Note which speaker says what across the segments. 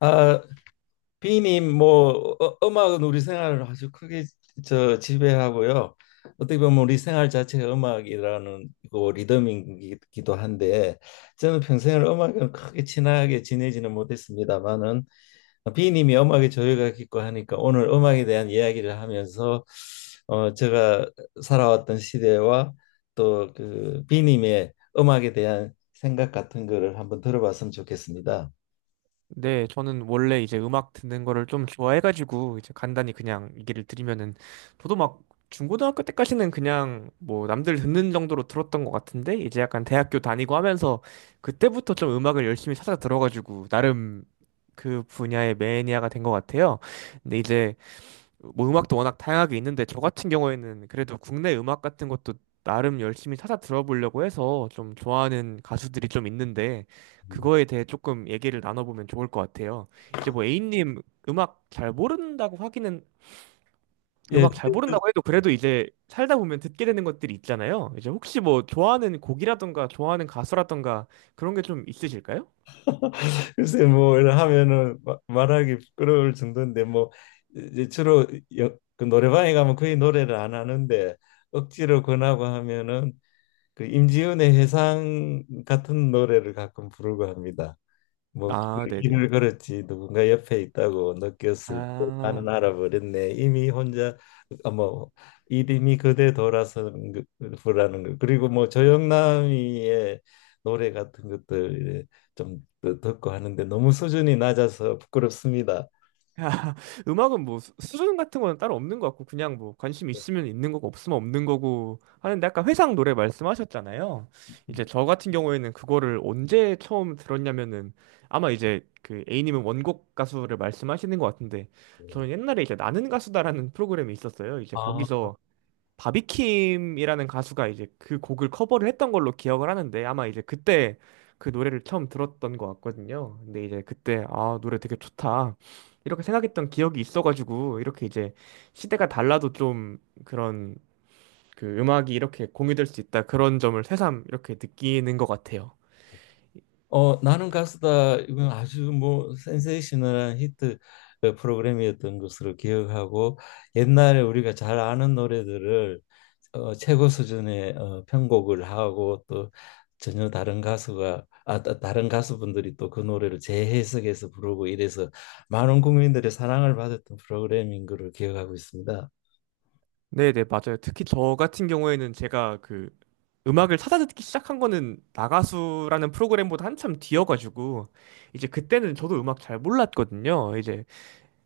Speaker 1: 아, 비님 뭐 음악은 우리 생활을 아주 크게 저 지배하고요. 어떻게 보면 우리 생활 자체가 음악이라는 그 리듬이기도 한데 저는 평생을 음악은 크게 친하게 지내지는 못했습니다만은 비님이 음악에 조예가 깊고 하니까 오늘 음악에 대한 이야기를 하면서 제가 살아왔던 시대와 또 그 비님의 음악에 대한 생각 같은 거를 한번 들어봤으면 좋겠습니다.
Speaker 2: 네, 저는 원래 이제 음악 듣는 거를 좀 좋아해가지고 이제 간단히 그냥 얘기를 드리면은 저도 막 중고등학교 때까지는 그냥 뭐 남들 듣는 정도로 들었던 것 같은데 이제 약간 대학교 다니고 하면서 그때부터 좀 음악을 열심히 찾아 들어가지고 나름 그 분야의 매니아가 된 것 같아요. 근데 이제 뭐 음악도 워낙 다양하게 있는데 저 같은 경우에는 그래도 국내 음악 같은 것도 나름 열심히 찾아 들어보려고 해서 좀 좋아하는 가수들이 좀 있는데
Speaker 1: 음.
Speaker 2: 그거에 대해 조금 얘기를 나눠보면 좋을 것 같아요. 이제 뭐 A님 음악 잘 모른다고 하기는,
Speaker 1: 예.
Speaker 2: 음악 잘 모른다고 해도 그래도 이제 살다 보면 듣게 되는 것들이 있잖아요. 이제 혹시 뭐 좋아하는 곡이라던가 좋아하는 가수라던가 그런 게 좀 있으실까요?
Speaker 1: 글쎄 뭐 이런 하면은 말하기 부끄러울 정도인데 뭐 이제 주로 그 노래방에 가면 거의 노래를 안 하는데 억지로 권하고 하면은 그 임지은의 회상 같은 노래를 가끔 부르고 합니다. 뭐
Speaker 2: 아, 네네.
Speaker 1: 길을 걸었지 누군가 옆에 있다고 느꼈을 때
Speaker 2: 아,
Speaker 1: 나는 알아버렸네 이미 혼자. 아, 뭐 이름이 그대 돌아선 거라는 거, 그리고 뭐 조영남이의 노래 같은 것들 좀 듣고 하는데 너무 수준이 낮아서 부끄럽습니다.
Speaker 2: 음악은 뭐 수준 같은 건 따로 없는 것 같고 그냥 뭐 관심 있으면 있는 거고 없으면 없는 거고 하는데, 아까 회상 노래 말씀하셨잖아요.
Speaker 1: 네.
Speaker 2: 이제 저 같은 경우에는 그거를 언제 처음 들었냐면은 아마 이제 그 A님은 원곡 가수를 말씀하시는 것 같은데, 저는 옛날에 이제 나는 가수다라는 프로그램이 있었어요. 이제
Speaker 1: 아.
Speaker 2: 거기서 바비킴이라는 가수가 이제 그 곡을 커버를 했던 걸로 기억을 하는데, 아마 이제 그때 그 노래를 처음 들었던 것 같거든요. 근데 이제 그때 아, 노래 되게 좋다, 이렇게 생각했던 기억이 있어가지고 이렇게 이제 시대가 달라도 좀 그런 그 음악이 이렇게 공유될 수 있다, 그런 점을 새삼 이렇게 느끼는 것 같아요.
Speaker 1: 나는 가수다 이건 아주 뭐 센세이셔널한 히트, 프로그램이었던 것으로 기억하고 옛날에 우리가 잘 아는 노래들을 최고 수준의 편곡을 하고, 또 전혀 다른 다른 가수분들이 또 그 노래를 재해석해서 부르고 이래서 많은 국민들의 사랑을 받았던 프로그램인 걸로 기억하고 있습니다.
Speaker 2: 네네, 맞아요. 특히 저 같은 경우에는 제가 그 음악을 찾아 듣기 시작한 거는 나가수라는 프로그램보다 한참 뒤여가지고 이제 그때는 저도 음악 잘 몰랐거든요. 이제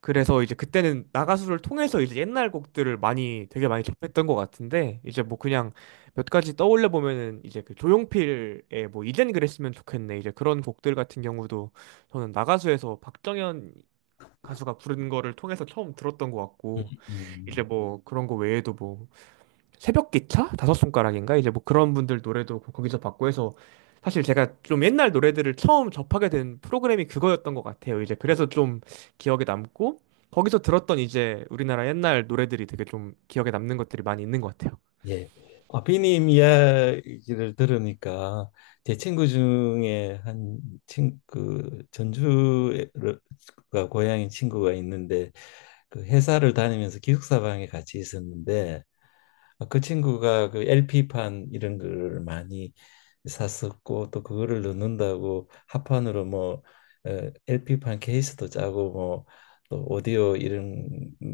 Speaker 2: 그래서 이제 그때는 나가수를 통해서 이제 옛날 곡들을 많이 되게 많이 접했던 것 같은데, 이제 뭐 그냥 몇 가지 떠올려 보면은 이제 그 조용필의 뭐 이젠 그랬으면 좋겠네 이제 그런 곡들 같은 경우도 저는 나가수에서 박정현 가수가 부른 거를 통해서 처음 들었던 것
Speaker 1: 음.
Speaker 2: 같고, 이제
Speaker 1: 음.
Speaker 2: 뭐 그런 거 외에도 뭐 새벽 기차? 다섯 손가락인가? 이제 뭐 그런 분들 노래도 거기서 봤고 해서 사실 제가 좀 옛날 노래들을 처음 접하게 된 프로그램이 그거였던 것 같아요. 이제 그래서 좀 기억에 남고, 거기서 들었던 이제 우리나라 옛날 노래들이 되게 좀 기억에 남는 것들이 많이 있는 것 같아요.
Speaker 1: 예. 아, 비님 이야기를 들으니까 제 친구 중에 한 그 전주가 고향인 친구가 있는데, 그 회사를 다니면서 기숙사방에 같이 있었는데, 그 친구가 그 LP판 이런 걸 많이 샀었고 또 그거를 넣는다고 합판으로 뭐 LP판 케이스도 짜고 뭐 또 오디오 이런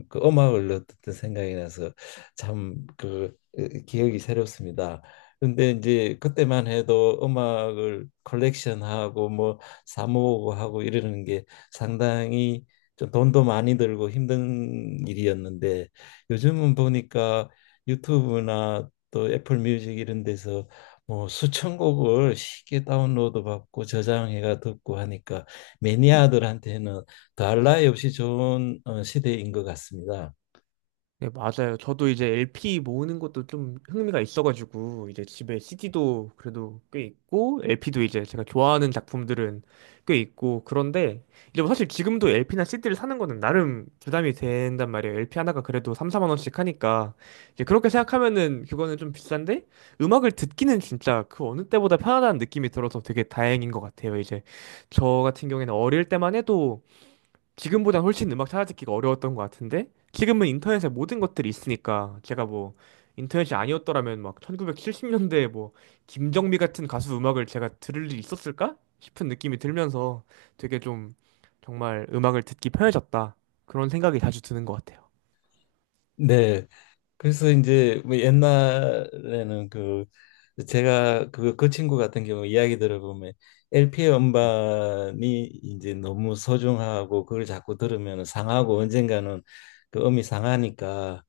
Speaker 1: 그 음악을 넣었던 생각이 나서 참그 기억이 새롭습니다. 근데 이제 그때만 해도 음악을 컬렉션하고 뭐 사모으고 하고 이러는 게 상당히 좀 돈도 많이 들고 힘든 일이었는데, 요즘은 보니까 유튜브나 또 애플 뮤직 이런 데서 뭐 수천 곡을 쉽게 다운로드 받고 저장해가 듣고 하니까 매니아들한테는 더할 나위 없이 좋은 시대인 것 같습니다.
Speaker 2: 네, 맞아요. 저도 이제 LP 모으는 것도 좀 흥미가 있어가지고, 이제 집에 CD도 그래도 꽤 있고, LP도 이제 제가 좋아하는 작품들은 꽤 있고, 그런데, 이제 뭐 사실 지금도 LP나 CD를 사는 거는 나름 부담이 된단 말이에요. LP 하나가 그래도 3, 4만 원씩 하니까. 이제 그렇게 생각하면은 그거는 좀 비싼데, 음악을 듣기는 진짜 그 어느 때보다 편하다는 느낌이 들어서 되게 다행인 것 같아요. 이제 저 같은 경우에는 어릴 때만 해도, 지금보다 훨씬 음악 찾아듣기가 어려웠던 것 같은데, 지금은 인터넷에 모든 것들이 있으니까 제가 뭐 인터넷이 아니었더라면 막 1970년대에 뭐 김정미 같은 가수 음악을 제가 들을 일이 있었을까 싶은 느낌이 들면서 되게 좀 정말 음악을 듣기 편해졌다 그런 생각이 자주 드는 것 같아요.
Speaker 1: 네. 그래서 이제 뭐 옛날에는 그, 제가 그 친구 같은 경우 이야기 들어보면 LP 음반이 이제 너무 소중하고 그걸 자꾸 들으면 상하고 언젠가는 그 음이 상하니까,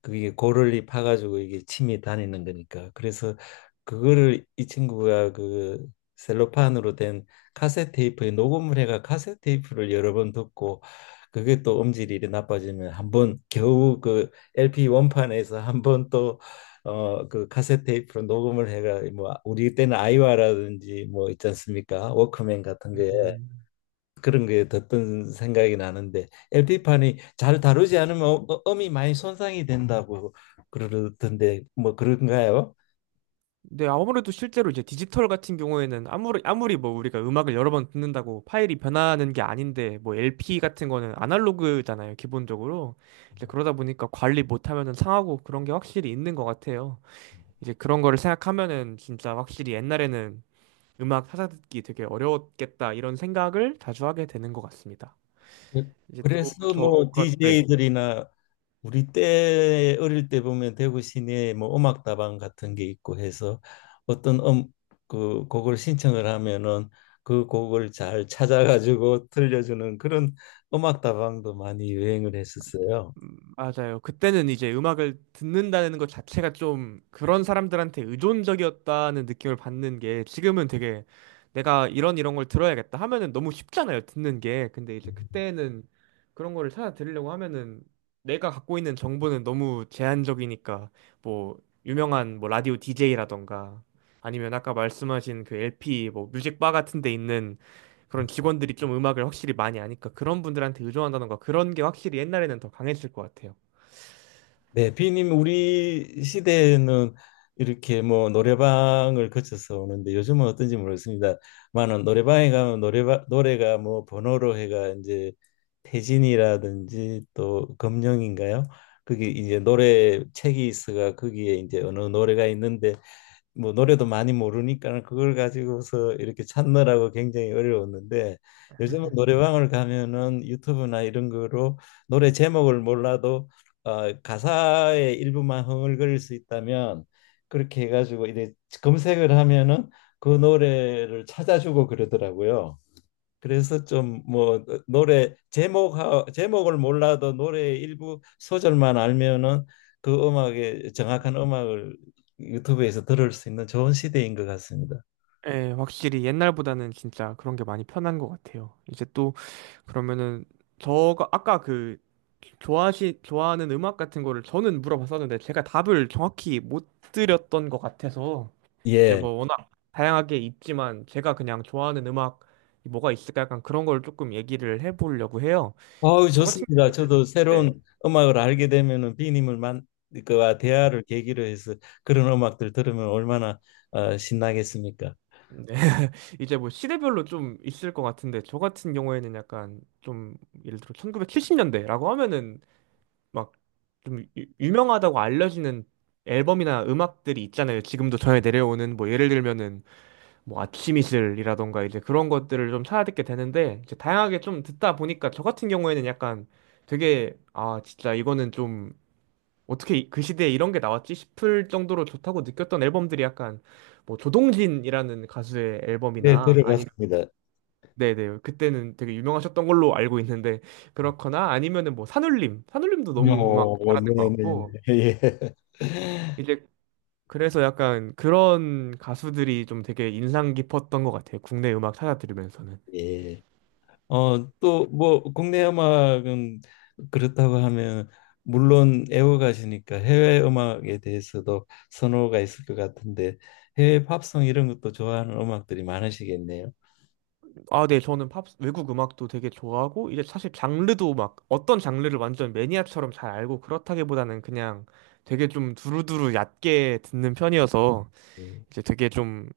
Speaker 1: 그게 고를리 파가지고 이게 침이 다니는 거니까. 그래서 그거를 이 친구가 그 셀로판으로 된 카세트 테이프에 녹음을 해가 카세트 테이프를 여러 번 듣고, 그게 또 음질이 이리 나빠지면 한번 겨우 그 LP 원판에서 한번 또 그 카세트 테이프로 녹음을 해가, 뭐 우리 때는 아이와라든지 뭐 있지 않습니까? 워크맨 같은 거에
Speaker 2: 음.
Speaker 1: 그런 게 듣던 생각이 나는데, LP판이 잘 다루지 않으면 음이 많이 손상이 된다고 그러던데 뭐 그런가요?
Speaker 2: 근데 아무래도 실제로 이제 디지털 같은 경우에는 아무리 뭐 우리가 음악을 여러 번 듣는다고 파일이 변하는 게 아닌데, 뭐 LP 같은 거는 아날로그잖아요, 기본적으로. 이제 그러다 보니까 관리 못하면은 상하고 그런 게 확실히 있는 것 같아요. 이제 그런 거를 생각하면은 진짜 확실히 옛날에는 음악 찾아 듣기 되게 어려웠겠다 이런 생각을 자주 하게 되는 것 같습니다.
Speaker 1: 네.
Speaker 2: 이제 또
Speaker 1: 그래서 뭐
Speaker 2: 저가 네.
Speaker 1: DJ들이나 우리 때 어릴 때 보면 대구 시내에 뭐 음악다방 같은 게 있고 해서, 어떤 그 곡을 신청을 하면은 그 곡을 잘 찾아가지고 들려주는 그런 음악다방도 많이 유행을 했었어요.
Speaker 2: 맞아요. 그때는 이제 음악을 듣는다는 것 자체가 좀 그런 사람들한테 의존적이었다는 느낌을 받는 게, 지금은 되게 내가 이런 걸 들어야겠다 하면은 너무 쉽잖아요, 듣는 게. 근데 이제
Speaker 1: 네.
Speaker 2: 그때는 그런 거를 찾아 들으려고 하면은 내가 갖고 있는 정보는 너무 제한적이니까 뭐 유명한 뭐 라디오 DJ라던가 아니면 아까 말씀하신 그 LP 뭐 뮤직바 같은 데 있는 그런 직원들이 좀 음악을 확실히 많이 아니까 그런 분들한테 의존한다는 거, 그런 게 확실히 옛날에는 더 강했을 것 같아요.
Speaker 1: 네, 비님 우리 시대에는 이렇게 뭐 노래방을 거쳐서 오는데 요즘은 어떤지 모르겠습니다만은, 노래방에 가면 노래방 노래가 뭐 번호로 해가, 이제 태진이라든지 또 검령인가요? 그게 이제 노래 책이 있어가 거기에 이제 어느 노래가 있는데 뭐 노래도 많이 모르니까 그걸 가지고서 이렇게 찾느라고 굉장히 어려웠는데, 요즘은 노래방을 가면은 유튜브나 이런 거로 노래 제목을 몰라도 가사의 일부만 흥얼거릴 수 있다면 그렇게 해가지고 이제 검색을 하면은 그 노래를 찾아주고 그러더라고요. 그래서 좀 뭐 노래 제목을 몰라도 노래의 일부 소절만 알면은 그 음악의 정확한 음악을 유튜브에서 들을 수 있는 좋은 시대인 것 같습니다.
Speaker 2: 예, 확실히 옛날보다는 진짜 그런 게 많이 편한 것 같아요. 이제 또 그러면은 저가 아까 그 좋아하시 좋아하는 음악 같은 거를 저는 물어봤었는데 제가 답을 정확히 못 드렸던 것 같아서 이제
Speaker 1: 예.
Speaker 2: 뭐 워낙 다양하게 있지만 제가 그냥 좋아하는 음악 이 뭐가 있을까 약간 그런 걸 조금 얘기를 해보려고 해요.
Speaker 1: 아우,
Speaker 2: 이제 저 같은
Speaker 1: 좋습니다.
Speaker 2: 경우에는
Speaker 1: 저도
Speaker 2: 네.
Speaker 1: 새로운 음악을 알게 되면은 비님을 만 그와 대화를 계기로 해서 그런 음악들 들으면 얼마나 신나겠습니까?
Speaker 2: 네. 이제 뭐 시대별로 좀 있을 것 같은데 저 같은 경우에는 약간 좀 예를 들어 1970년대라고 하면은 막 좀 유명하다고 알려지는 앨범이나 음악들이 있잖아요. 지금도 전해 내려오는 뭐 예를 들면은 뭐 아침이슬이라던가 이제 그런 것들을 좀 찾아 듣게 되는데, 이제 다양하게 좀 듣다 보니까 저 같은 경우에는 약간 되게, 아 진짜 이거는 좀 어떻게 그 시대에 이런 게 나왔지 싶을 정도로 좋다고 느꼈던 앨범들이 약간 뭐 조동진이라는 가수의
Speaker 1: 네,
Speaker 2: 앨범이나,
Speaker 1: 들어봤습니다.
Speaker 2: 네네. 그때는 되게 유명하셨던 걸로 알고 있는데, 그렇거나 아니면은 뭐 산울림. 산울림도 너무 음악
Speaker 1: 어,
Speaker 2: 잘하는 것
Speaker 1: 네네네.
Speaker 2: 같고,
Speaker 1: 예.
Speaker 2: 이제 그래서 약간 그런 가수들이 좀 되게 인상 깊었던 것 같아요, 국내 음악 찾아 들으면서는.
Speaker 1: 예. 또 뭐 국내 음악은 그렇다고 하면, 물론 애호가시니까 해외 음악에 대해서도 선호가 있을 것 같은데, 해외 팝송 이런 것도 좋아하는 음악들이 많으시겠네요.
Speaker 2: 아, 네. 저는 팝, 외국 음악도 되게 좋아하고, 이제 사실 장르도 막 어떤 장르를 완전 매니아처럼 잘 알고 그렇다기보다는 그냥 되게 좀 두루두루 얕게 듣는 편이어서
Speaker 1: 음,
Speaker 2: 이제 되게 좀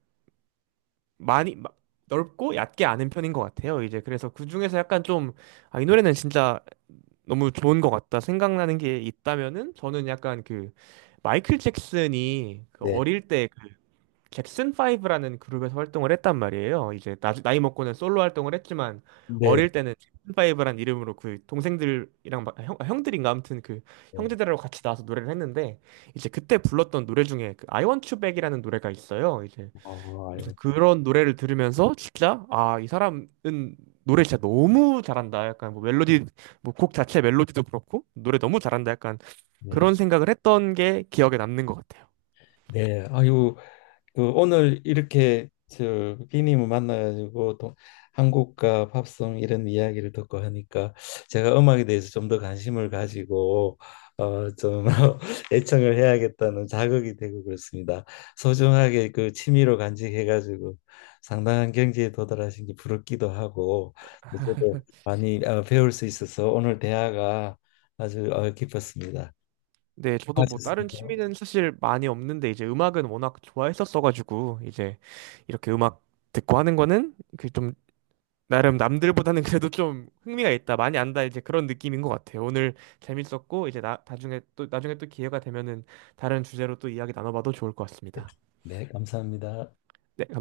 Speaker 2: 많이 마- 넓고 얕게 아는 편인 것 같아요. 이제 그래서 그 중에서 약간 좀, 아, 이 노래는 진짜 너무 좋은 것 같다 생각나는 게 있다면은, 저는 약간 그 마이클 잭슨이 그
Speaker 1: 네,
Speaker 2: 어릴 때그 잭슨 파이브라는 그룹에서 활동을 했단 말이에요. 이제 나이 먹고는 솔로 활동을 했지만,
Speaker 1: 네,
Speaker 2: 어릴 때는 잭슨 파브라는 이름으로 그 동생들이랑 형들인가 아무튼 그
Speaker 1: 네.
Speaker 2: 형제들하고 같이 나와서 노래를 했는데 이제 그때 불렀던 노래 중에 그 I Want You Back이라는 노래가 있어요. 이제
Speaker 1: 어, 아유,
Speaker 2: 그래서 그런 노래를 들으면서 진짜, 아, 이 사람은 노래 진짜 너무 잘한다. 약간 뭐 멜로디, 뭐 곡 자체 멜로디도 그렇고 노래 너무 잘한다, 약간
Speaker 1: 네,
Speaker 2: 그런 생각을 했던 게 기억에 남는 것 같아요.
Speaker 1: 네, 아유, 그 오늘 이렇게 저 비님을 만나가지고 한국과 팝송 이런 이야기를 듣고 하니까 제가 음악에 대해서 좀 더 관심을 가지고 어좀 애청을 해야겠다는 자극이 되고 그렇습니다. 소중하게 그 취미로 간직해가지고 상당한 경지에 도달하신 게 부럽기도 하고, 저도 많이 배울 수 있어서 오늘 대화가 아주 깊었습니다.
Speaker 2: 네,
Speaker 1: 고
Speaker 2: 저도
Speaker 1: 맙
Speaker 2: 뭐
Speaker 1: 습니
Speaker 2: 다른
Speaker 1: 다
Speaker 2: 취미는 사실 많이 없는데 이제 음악은 워낙 좋아했었어가지고 이제 이렇게 음악 듣고 하는 거는 그 좀 나름 남들보다는 그래도 좀 흥미가 있다, 많이 안다 이제 그런 느낌인 것 같아요. 오늘 재밌었고 이제 나 나중에 또 나중에 또 기회가 되면은 다른 주제로 또 이야기 나눠봐도 좋을 것 같습니다.
Speaker 1: 네, 감사합니다.
Speaker 2: 네, 감사합니다.